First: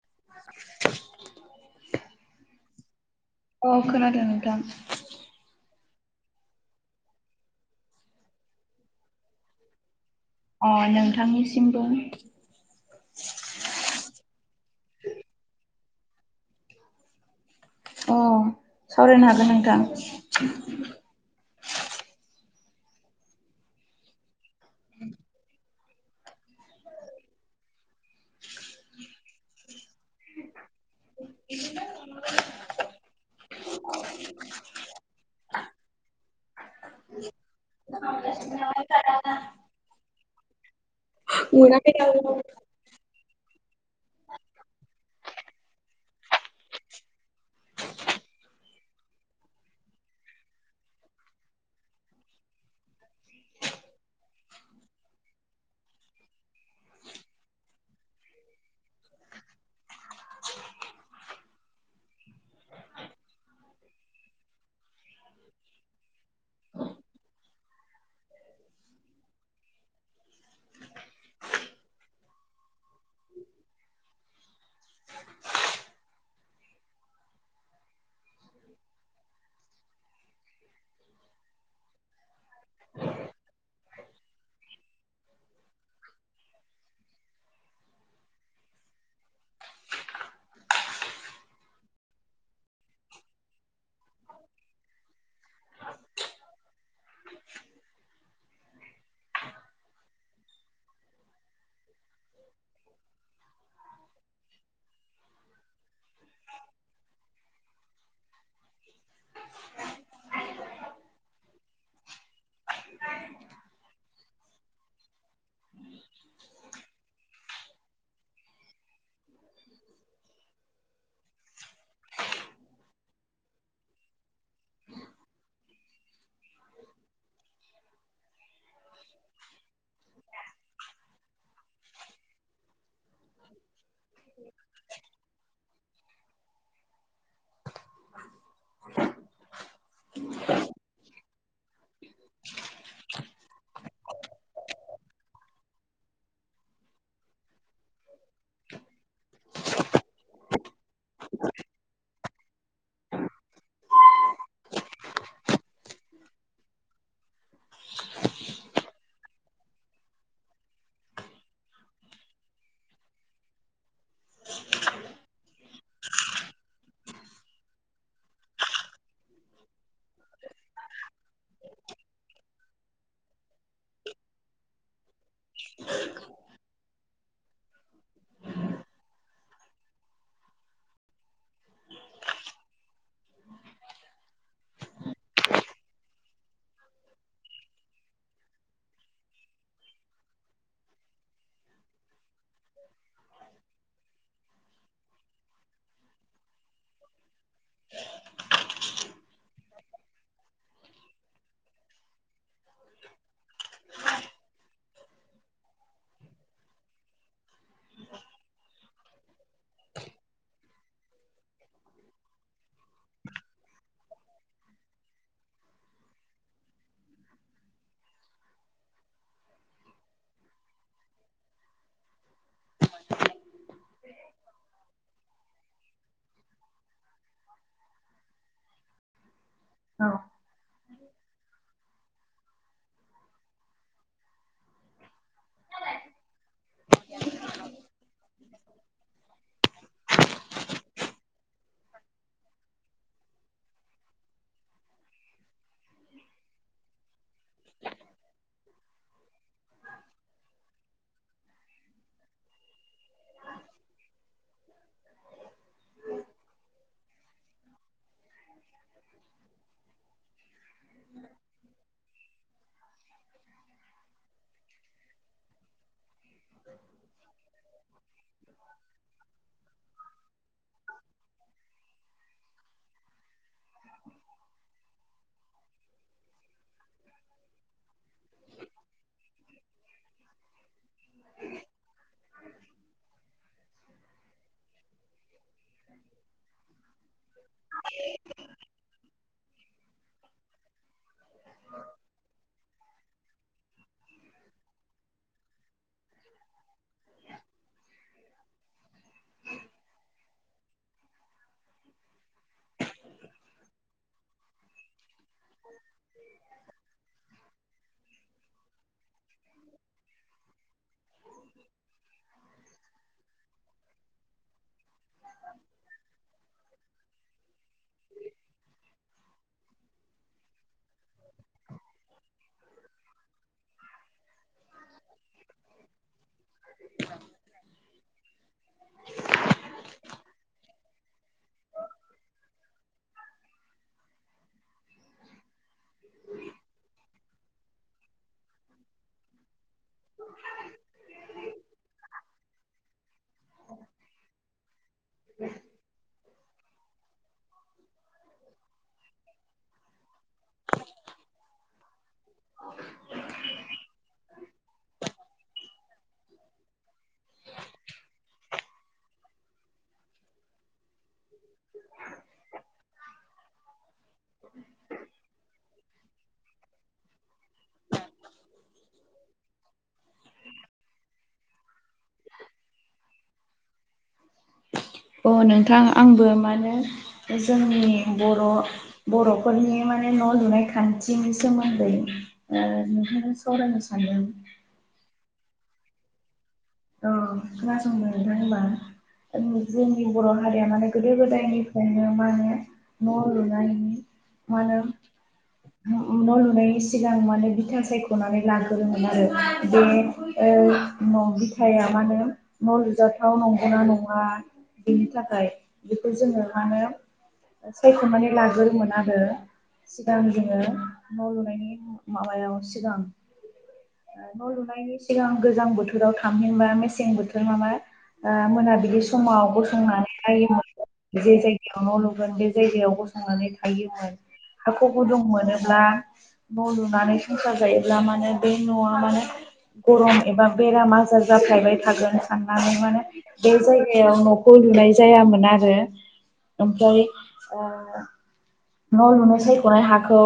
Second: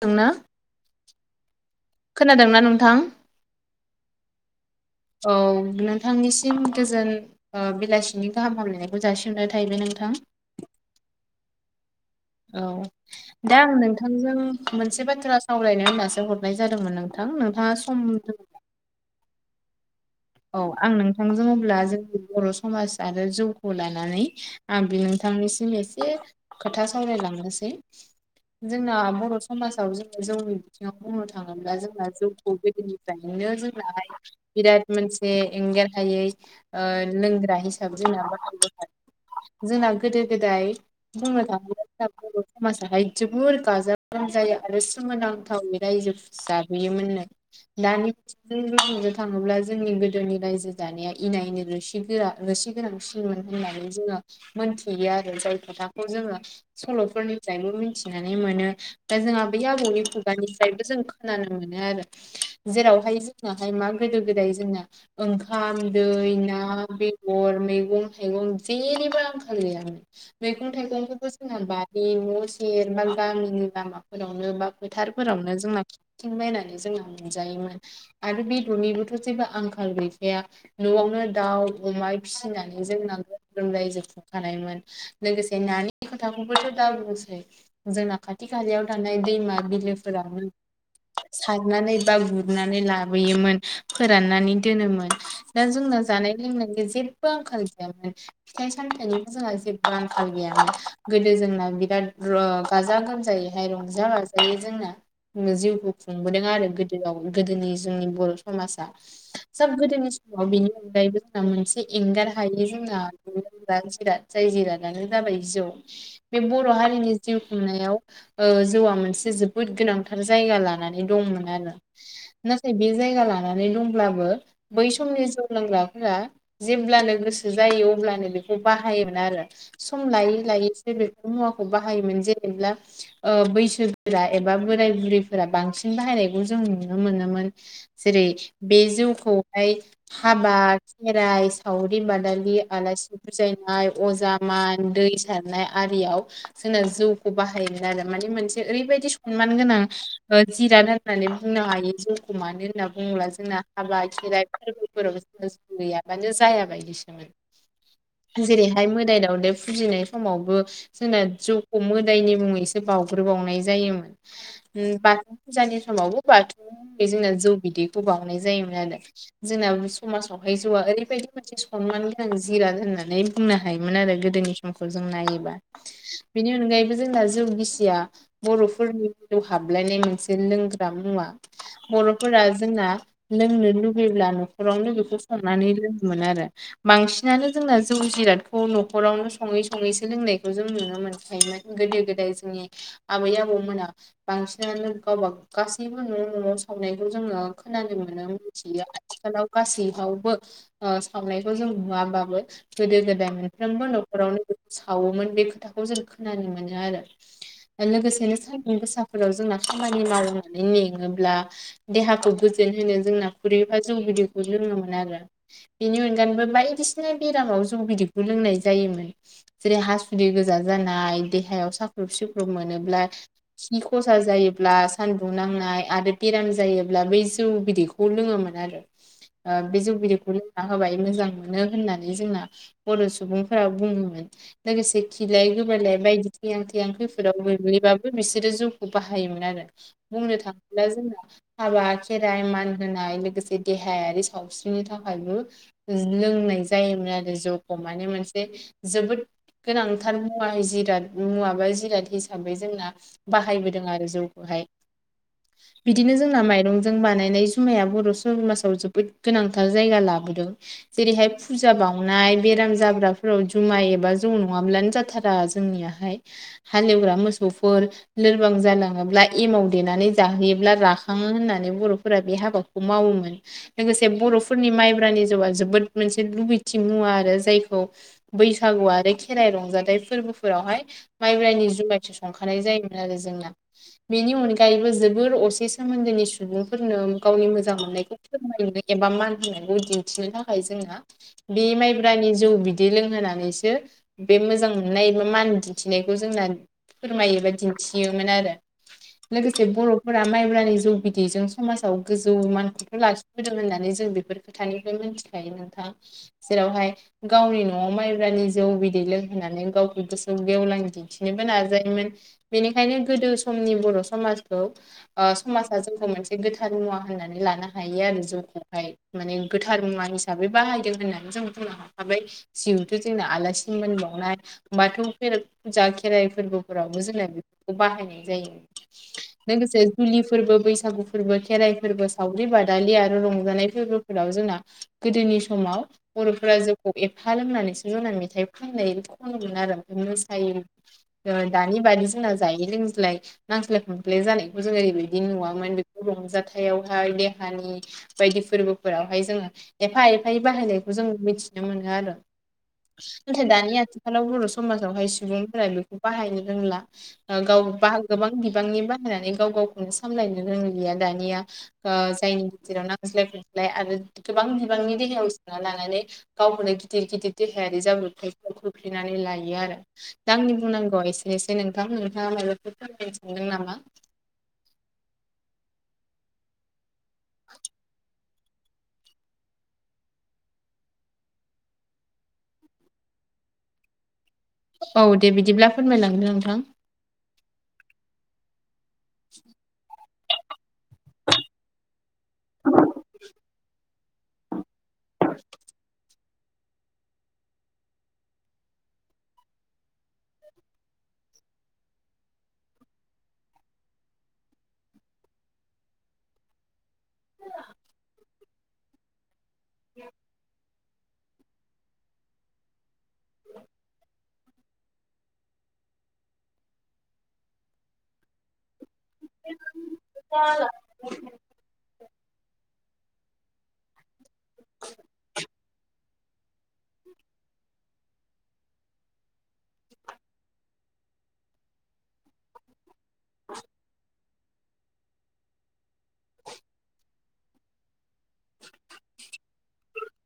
दोंना खोनादों ना नोंथां? औ खोनादों नोंथां औ नों थांनिसिम गोजोन ओ बेलासिनि गाहाम हामलायनायखौ जासिहरनाय थाहैबाय नोंथां। अ नोंथांनिसिमबो। औ दा आं नोंथांजों मोनसे बाथ्रा साव रायनो होनासो हरनाय जादोंमोन नोंथां नों अ सावरायनो हागोन नोंथां। औ आं नोंथांजों अब्ला जोंनि बर समाज आरो जौखौ लानानै आं बे नोंथांनिसिम एस से खोथा सावरायलांनोसै जोंना बर समाजाव जोंङो जौनि बिथिङाव बुंनो थाङोब्ला जोंहा जौखौ गोदोनिफ्रायनो जोंनाहाय बिराद से एंगारहायै ओ लोंग्रा हिसाबै जोंना [unintelligible] जोंना गोदो गोदाय बुंनो थांङोब्ला मोनाखै जोंना दाबो बर समाजाहाय जोबोर गाजा गोमजायै आरो सोमोनांथावै रायजो जाबोयोमोननो दानि जों रुजुनो थाङोब्ला जोंनि गोदोनि रायजो जानाया इना एनि रोसि गोरा रोसि गोनांसि बिमोन होननानै जोंङो मोनथियो आरो जाय खोथाखौ जोंङो सलफोरनिफ्रायबो मोनथि खोनानै मोनो दा जोंहा बै आबौनि खुगानिफ्रायबो जों खोनानो मोनो आरो जेराव हाय जोंनाहाय मा गोदो गोदाय जोंना ओंखाम दै ना बेदर मैगं थाइगं जेनिबो आंखाल गैयामोन मैगं थाइगंफोरखौ जोंहा बारि न सेर बा गामिनि लामाफोरावनो बा फोथारफोरावनो जोंना थिं बायनानै जोंहा मोनजायो मोन आरो बेदरनि बो थ जेबो आंखाल गैखाया नआवनो दाउ अमा फिसिनानै जोंना ग्रोम ग्रोम रायजो खुंखानाय नाय मोन लोगोसे नानि खोथाखौबोथ दा बुंसै जोंना खाथि खालायाव थानाय दैमा बिलो फोरावनो सारनानै बा गुरनानै लाबोयोमोन फो राननानै दोनोमोन दा जोंना जानाय लोंनायनि जेबो आंखाल गैयामोन फिथाइ सामथाइ निबो जोंहा जेबो आंखाल गैयामोन गोदो जोंना बिराद र गाजा गोमजायैहाय रंजा बाजायै जोंना उम जिउखौ खुंबोदों आरो गोदोआव गोदोनि जोंनि बर समाजा। [inaudible] सब गोदोनि समाव बेनि अनगायैबो जोंना मोनसे एंगार हायो जोंना जिरादफोरा जायो जिरादानो जाबाय जौ बे बर' हारिनि जिउ खुंनायाव जौआ मोनसे जोब जोबोद गोनांथार जायगा लानानै दंमोन आरो नाथाय बे जायगा लानानै। दंब्लाबो बै समनि जौ लोंग्राफोरा जेब्लानो गोसो जायो अब्लानो बेखौ। बाहायोमोन आरो सम लायै लायैसो बेफोर मुवाखौ बाहायोमोन जेनेब्ला ओ बैसो फोरा एबा बोराय बुरैफोरा बांसिन बाहायनायखौ जों नुनो मोनोमोन जेरै- बे जौखौहाय हाबा। जाय सावरि बादालि आलासि बुजायनाय अजा मान दै सारनाय आरियाव जोंना जौखौ बाहायोमोन आरो माने मोनसे ओरैबायदि सनमान गोनां ओ जिराद होनना। होन बुंनो हायो जौखौ मानो होनना बुङोब्ला जोंना हाबा, खेराइ फोरबोफोराव जौ गैयाबानो जाया बायदिसोमोन। जेरैहाय मोदाय दावदै फुजिनाय समावबो जोंना जौखौ मोदायनि मुङैसो बावउग्रोबावनाय जायोमोन ओम बाथौ फुजानि समावबो बाथौआ जोंना जौ बिदै ब बावनाय जायोमोन आरो जोंना समाजावहाय जौआ ओरैबायदि मोनसे सनमान गोनां जिराद होन नानै बुंनो हायोमोन आरो गोदोनि समखौ जों नायोबा बिनि अनगायैबो। जोंना जौ गिसिया बर'फोरनि जिउ हाबलायनाय मोनसे लोंग्रा मुवा। बर'फोरा। जोंना लोंनो लुबैयोब्ला न'खरावनो बेखौ संनानै लोङोमोन आरो बांसिनानो जों। जोंना जौ जिरादखौ न'खरावनो सङै-सङै सो लोंनायखौ जों नुनो मोनखायोमोन गोदो-गोदाय। जोंनि आबै आबौमोना बांसिन जों गावबा गासैबो न' न'आव सावनायखौ जोङो खोनानो मोनो मिथियो आथिखालाव गासैआवबो ओ सावनायखौ जों नुवाबाबो गोदो गोदाय मोनफ्रोमबो न'खरावनो। सावोमोन बे खोथाखौ जों खोनानो मोनो आरो ओ लोगोसेनो सानदुं गोसाफोराव जोंना। खामानि मावनानै मेंङोब्ला देहाखौ गोजोन होनो जोंना खुरि एफा जौ गुदिखौ लोङोमोन आरो बिनि अनगायैबो बायदिसिना बेराम समाव जौ गिदिरखौ लोंनाय जायोमोन जेरै हासुदि गोजा जानाय देहायाव साख्रुब सिख्रुब मोनोब्ला खि खसा जायोब्ला सानदुं नांनाय आरो बेराम जायोब्ला बे। जौ बिदैखौ लोङोमोन आरो ओ बे जौ औ बिदिखौ लोंना होबाय मोजां मोनो होननानै जोंना। बर' सुबुंफोरा बुङोमोन लोगोसे खिलाय-गोबायलाय बायदि थैआं-थैआं खैफोदावबो। बिब्दि बाबो बिसोरो जौखौ बाहायोमोन आरो बुंनो थाङोब्ला जोंना हाबा। खेराइ मान होनाय लोगोसे देहायारि सावस्रिनि थाखायबो लोंनाय जायोमोन‌। आरो जौखौ माने मोनसे जोबोद गोनांथार मुवा-जिराद मुवा बा जिराद हिसाबै जोंना बाहायबोदों आरो जौखौहाय। बिदिनो जोंना माइरंजों जों बानायनाय जुमाया बर' बर'समाजाव जोबोद गोनांथार जायगा लाबोदों जेरैहाय फुजाबा बाउनाय बेराम जाब्राफोराव जुमाय एबा जौ नङाब्लानो जाथारा जोंनियाहाय हालेवग्रा मोसौफोर लोरबां जालाङोब्ला एमाव देनानै जाहोयोब्ला राखाङो। होननानै बर'फोरा बे हाबाखौ मावोमोन लोगोसे बर'फोरनि माइब्रानि जौआ जोबोद मोनसे लुबैथि मुवा आरो जायखौ बैसागु आरो खेराइ रंजाथाइ फोरबोफोरावहाय माइब्रनि जुमाय संखानाय जायोमोन आरो जोंना बेनि अनगायैबो जोबोर असे सोमोन। सुबुंफोरनो गावनि मोजां मोननायखौ फोरमायो एबा मान होनो। दिन्थिनो थाखाय जोंना बे माइब्रानि जौ बिदै लोंहोनानैसो बे मोजां। मोननाया मान दिन्थिनायखौ जोंना फोरमायोबा दिन्थियोमोन आरो लोगोसे बर'फोरा माइब्रानि जौ बिदै। बेजों समाजाव गोजौ मानखौथ' लाखिबोदों होननानै जों बेफोर खोथानिफ्राय मोनथिखायो। मा जेरावहाय गावनि न'आव माइब्रानि जौ बिदै लों। होननानै गावखौ गोसोआव गेवलां दिन्थिनोबो नाजायोमोन बेनिखायनो गोदो समनि बर' समाज औ समाज जखौ मोनसे गोथार मुवा होननानै लानो हायो आरो जौखौहाय माने गोथार मुवा हिसाबै बाहाय होननानै जों बुंनो हरखाबाय जिउथ जोंना आलासि मोनबावनाय बाथौ दा खेराइ फोरबोफोरावबो जोंना बेफोरखौ बाहायनाय जायो लोगोसे जुलि फोरबो बैसागु फोरबो खेराइ फोरबो सावरि बादालि आरो रंजानाय फोरबो फोराव जों गोदोनि सम समाव बरफोरा जौखौ एफा लोंनानैसो जना मेथाइ फाननाय खनोमोन आरो [unintelligible] दानि बादि जोंना जायै लोंज्लाय नांज्लाय खमस्लाय जानायखौ जों ओरैबायदि [unintelligible] जाथायावहाय देहानि बायदि फोरबोफोरावहाय जोङो एफा एफायै बाहायनायखौ जों मोन ना दानि आथिखालाव बर समाजावहाय सुबुंफोरा बेखौ बाहायनो रोंला गाव बा गोबां बिबांनि बाहायनानै गाव गाव सामलायनो रोंलिया दानिया जायनि गेजेराव नांज्लाय खमज्लाय आरो गोबां आंनि देहायाव सोना लानानै गावखौनो गिदिर गिदिर देहायारि जाब्रबथाययाव खोख्लैनानै लायो आरो। दा आंनि बुंनांगौआ एसे एसेै नोंथां नोंथाङा माबाखौ फोरमायनो सानदों नामा? अ नोंथां आंबो मानो जोंनि बर बर'फोरनि माने न' लुनाय खान्थिनि सोमोन्दै ओ सावरायनो सानदों। औ दे बिदिब्ला फोरमायलांदो नोंथां। खोनासंनो नोंथां होनबा जोंनि बर' हारिया माने गो गोदो गोदायनिफ्रायनो माने न' लुनायनि मा होनो औ न' लुनायनि सिगां माने बिथा सायख'नानै लाग्रोमोन आरो बे न'। बिथाया मा होनो न' लुजाथाव नंगौना नङा। बेनि थाखाय बेखौ जोङो मा होनो सायख'नानै लाग्रोमोन आरो। सिगां जोङो न' लुनायनि माबायाव सिगां न' लुनायनि सिगां गोजां बोथोराव थामहिनबा मेसें बोथोर माबा ओ मोनाबिलि समाव गसंनानै नायोमोन जे जायगायाव न' लुगोन बे जायगायाव गसंनानै थायोमोन। हाखौ गुदुं मोनोब्ला न' लुनानै संसार जायोब्ला मानोे बे न'आ मानोे गरम एबा बेराम आजार जाफ्लायबाय थागोन साननानै माने बे जायगायाव न'खौ लुनाय जायामोन आरो। ओमफ्राय आ न' लुनो सायख'नाय हाखौ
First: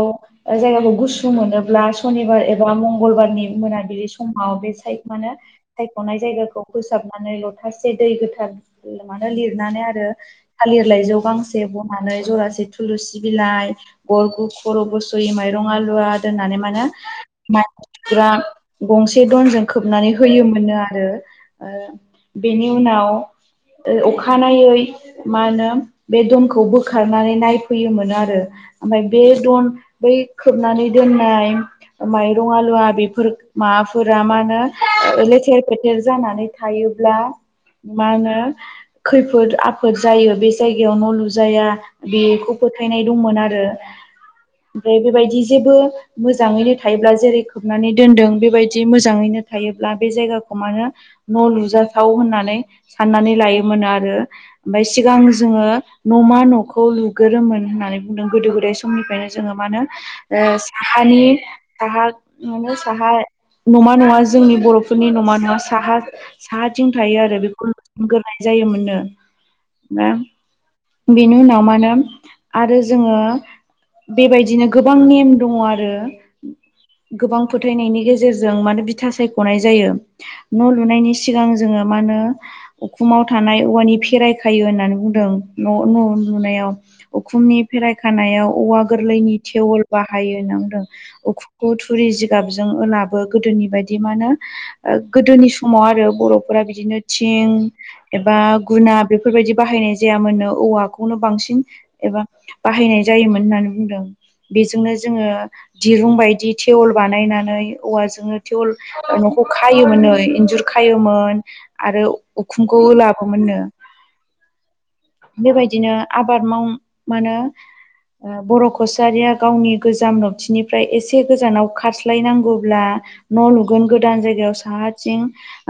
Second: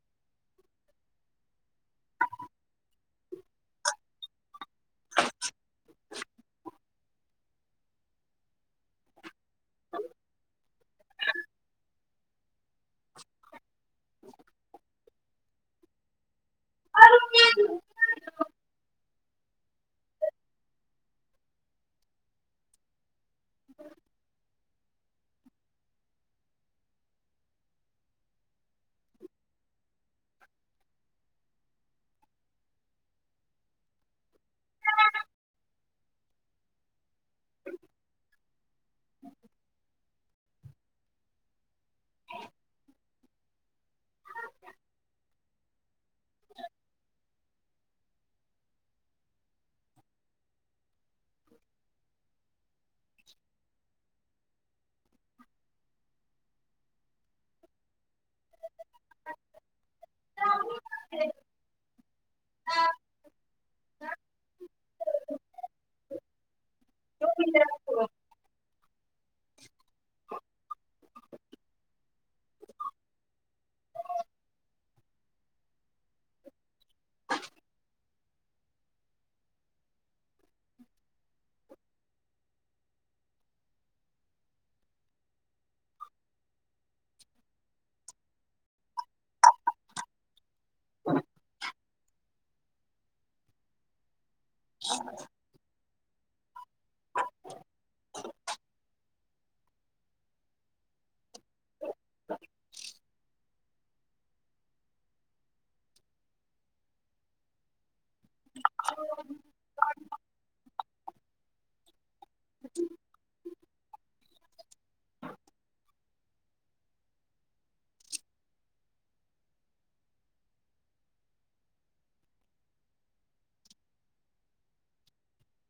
जायगाखौ गुसु मोनोब्ला सनिबार एबा मंगलबार नि मोनाबिलि समाव बे साइद माने सायख'नाय जायगाखौ फोसाबनानै लथासे दै गोथार मानो लिरनानै आरो लाइजौ जौ गांसे बनानै जरासे थुलुसि बिलाइ ग गु खर' गुसयै माइरं आलुवा दोननानै गंसे दनजों खोबनानै होयोमोन। मोनो आरो ओ बेनि उनाव ओ अखानायै मा होनो बे दमखौ बोखारनानै नायफैयोमोन आरो। ओमफ्राय बे दन बै खोबनानै दोननाय माइरं आलुवा बेफोर माबाफोरा मा होनो थेर फेथेर जानानै थायोब्ला मा होनो खैफोद आफोद जायो बे जायगायाव न' लुजाया बेखौ फोथायनाय दंमोन आरो। ओमफ्राय बेबायदि जेबो मोजाङैनो थायोब्ला जेरै खोबनानै दोनदों बेबायदि मोजाङै थायोब्ला बे जायाखौ अमानो न' लुजाथाव होननानै साननानै लायोमोन आरो ओमफ्राय सिगां ज जोङो न'मा न'खौ लुगोरोमोन होननानै बुंदों गोदो गोदाय समनिफ्रायनो जोङो मा होन साहानि साहा मानो साहा नमा नङा जोंनि बर'फोरनि नमा न। साहा साहा थिं थायो आरो बेखौ लुग्रोनाय जायोमोननो। बेनि उनाव मा होनो आरो जोङो बेबायदिनो गोबां नेम दङ आरो। गोबां फोथायनायनि गेजेरजों मानो बिथा सायख'नाय जायो न' लुनायनि सिगां जोङो मा होनो उखुमाव थानाय औवानि फेराय खायो होननानै बुंदों। न' न' लुनायाव उखुमनि फेराय खानायाव औवा गोरलैनि टेवल बाहायो नो। बुंदों उखुमखौ थुरि जिगाबजों होलाबो गोदोनि बायदि मानो ओ गोदोनि समाव आरो बर'फोरा बिदिनो थिं एबा गुना बेफोरबायदि बाहायनाय जायामोननो औवाखौनो बांसिन एबा बाहायनाय जायोमोन होननानै बुंदों बेजोंनो जोङो दिरुं बायदि थेवल बानायनानै औवाजोंनो थेवल खायोमोननो इन्जुर खायोमोन आरो उखुंखौ लाबोननो बेबायदिनो आबाद माव मानो ओ बर' कसारिया गावनि गोजाम नबथिनिफ्राय एसे गोजानाव खारस्लायनांगौब्ला न' लुगोन गोदान जायगायाव साहाथिं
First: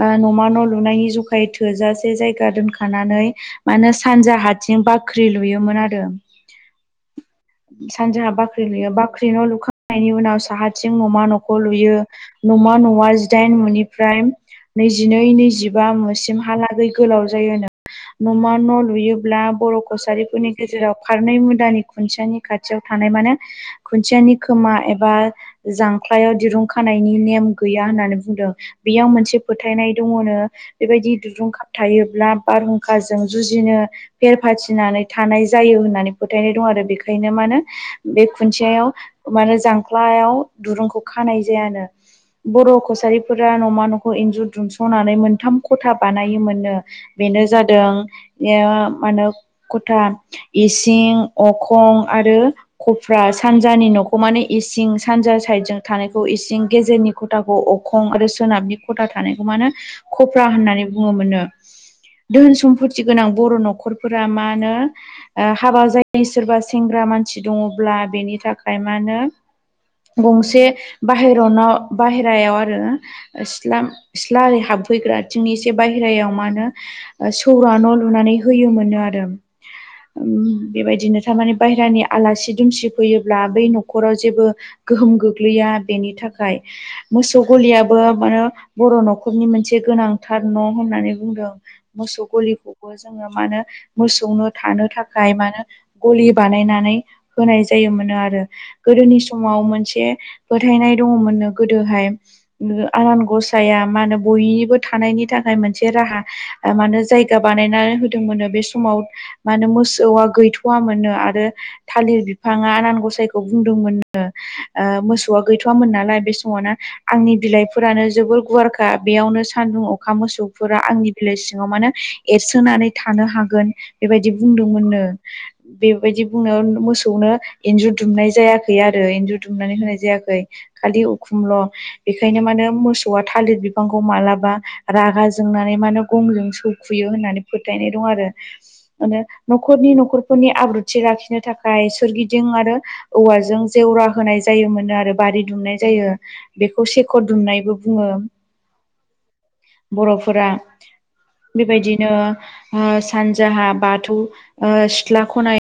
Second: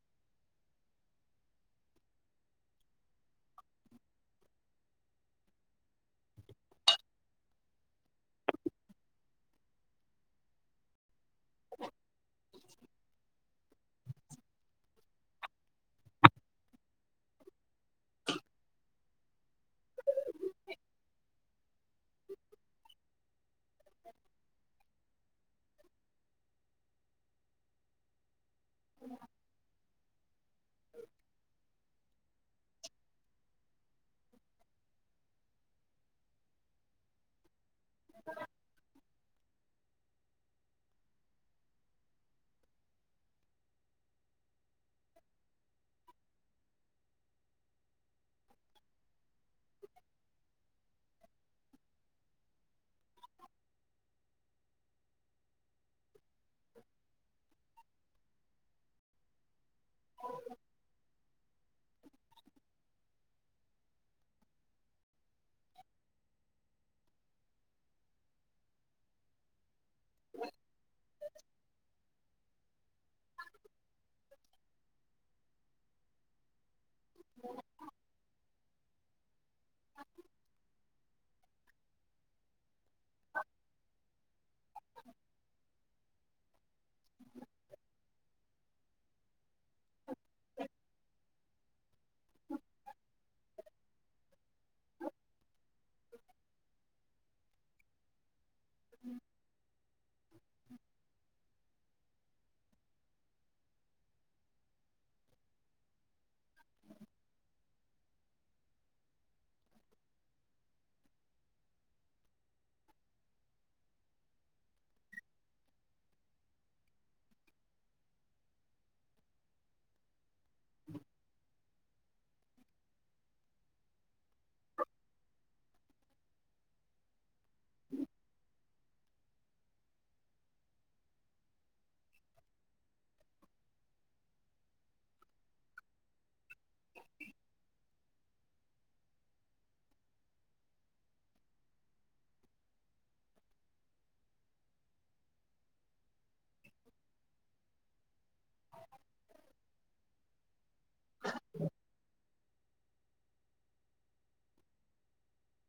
ओ न'मा न' लुनायनि जुखायै थोजासे जायग गा दोनखानानै मानो सानजा हाथिं बाख्रि लुयोमोन आरो सानजा बाख्रि लुयो बाख्रि न' लुखांनायनि उनाव साहाथिं न'मा न'खर न'लुयो नमा न'आ जिदाइन मुनि ओमफ्राय नैजिनै नैजिबा मोसिमहालागै गोलाव जायोनो नमान लुयो ब्ला बर' कसारिफोरनि गेजेराव खारनै मुदानि खुन्थियानि खाथियाव थानाय मानो खुनथि नि खोमा एबा जांख्लायाव दिरुं खानायनि नेम गैया होननानै बुंदों बेयाव मोनसे फोथायनाय दङनो बेबायदि दुरुं खाब थायो ब्ला बारहुंखाजों जुजिनो फेर फाथिनानै थानाय जायो होननानै फोथायनाय दं आरो बेखायनो मा होनो बे खुन्थियाव माने जांख्लायाव दुरुंखौ खानाय जायानो बर' कसारिफोरा न'मा न'खौ इन्जुर दुमस'नानै मोनथाम खथा बानायोमोननो बेनो जादों मा होनो खथा इसिं अखं आरो खफ्रा सानजानि न' नखौ मानो इसिं सानजा साइडजों थानायखौ इसिं गेजेरनि खथाखौ अखं आरो सोनाबनि खथा थानायखौ मा होनो कफ्रा होननानै बुङोमोनो धोन सम्फथि गोनां बर' न'खरा न'खरफोरा मा होनो ओ हाबा जायो सोरबा सेंग्रा मानसि दङब्ला बेनि थाखाय माहोनो [inaudible] गंसे बाहेरनाव बाहेरायाव आरोना सिटला लारि हाबफैग्रा थिंनि इसे बायहेरायाव मा होनो ओ सौरा न' लुनानै होयोमोननो आरो ओम बेबायदिनो थारमाने बायहेरानि आलासि दुमसि फैयोब्ला बै न'खराव जेबो गो गोहोम गोग्लैया बेनि थाखाय मोसौ गलियाबो मानो बर' न'खरनि मोनसे गोनां थार न' होननानै बुंदों मोसौ गलिखौ जोङो मानो मोसौनो थानो थाखाय मानो गलि बानायनानै होनाय जायोमोनो आरो गोदोनि समाव मोनसे फोथायनाय दङमोननो गोदोहाय आनान गसाया मा होनो बयनिबो थानायनि थाखाय मोनसे राहा माने जायगा बानायनानै होदोंमोननो बे समाव मा होनो मोसौआ गैथ'आ मोन आरो थालिर बिफाङा आनान गसाइखौ बुंदोंमोन नो ओ मोसौआ गैथ'आमोन नालाय बे समावनो आंनि बिलाइफोरानो जोबोर गुवारखा बेयावनो सान्दुं अखा मोसौफोरा आंनि बिलाइ सिङाव मानो एरसोनानै थानो हागोन बेबायदि बुंदोंमोननो बेबायदि बुंनायाव मोसौनो दुमनाय जायाखै आरो इन्जुर दुमनानै होनाय जायाखै खालि उखुमल' बेनिखायनो मानो मोसौआ थालिर बिफांखौ मालाबा रागा जोंनानै माने गंजों सौखुयो होननानै फो थायनाय दं आरो माने न'खरनि न'खरफोरनि आब्रुथि लाखिनो थाखाय सोरगिदिं आ रो औवाजों जेवरा होनाय जायो मोनो आरो बारि दुमनाय जायो। बेखौ सेख'र दुमनायबो बुङो बर'फोरा। बेबायदिनो ओ सानजाहा बाथौ सिथ्ला खनाय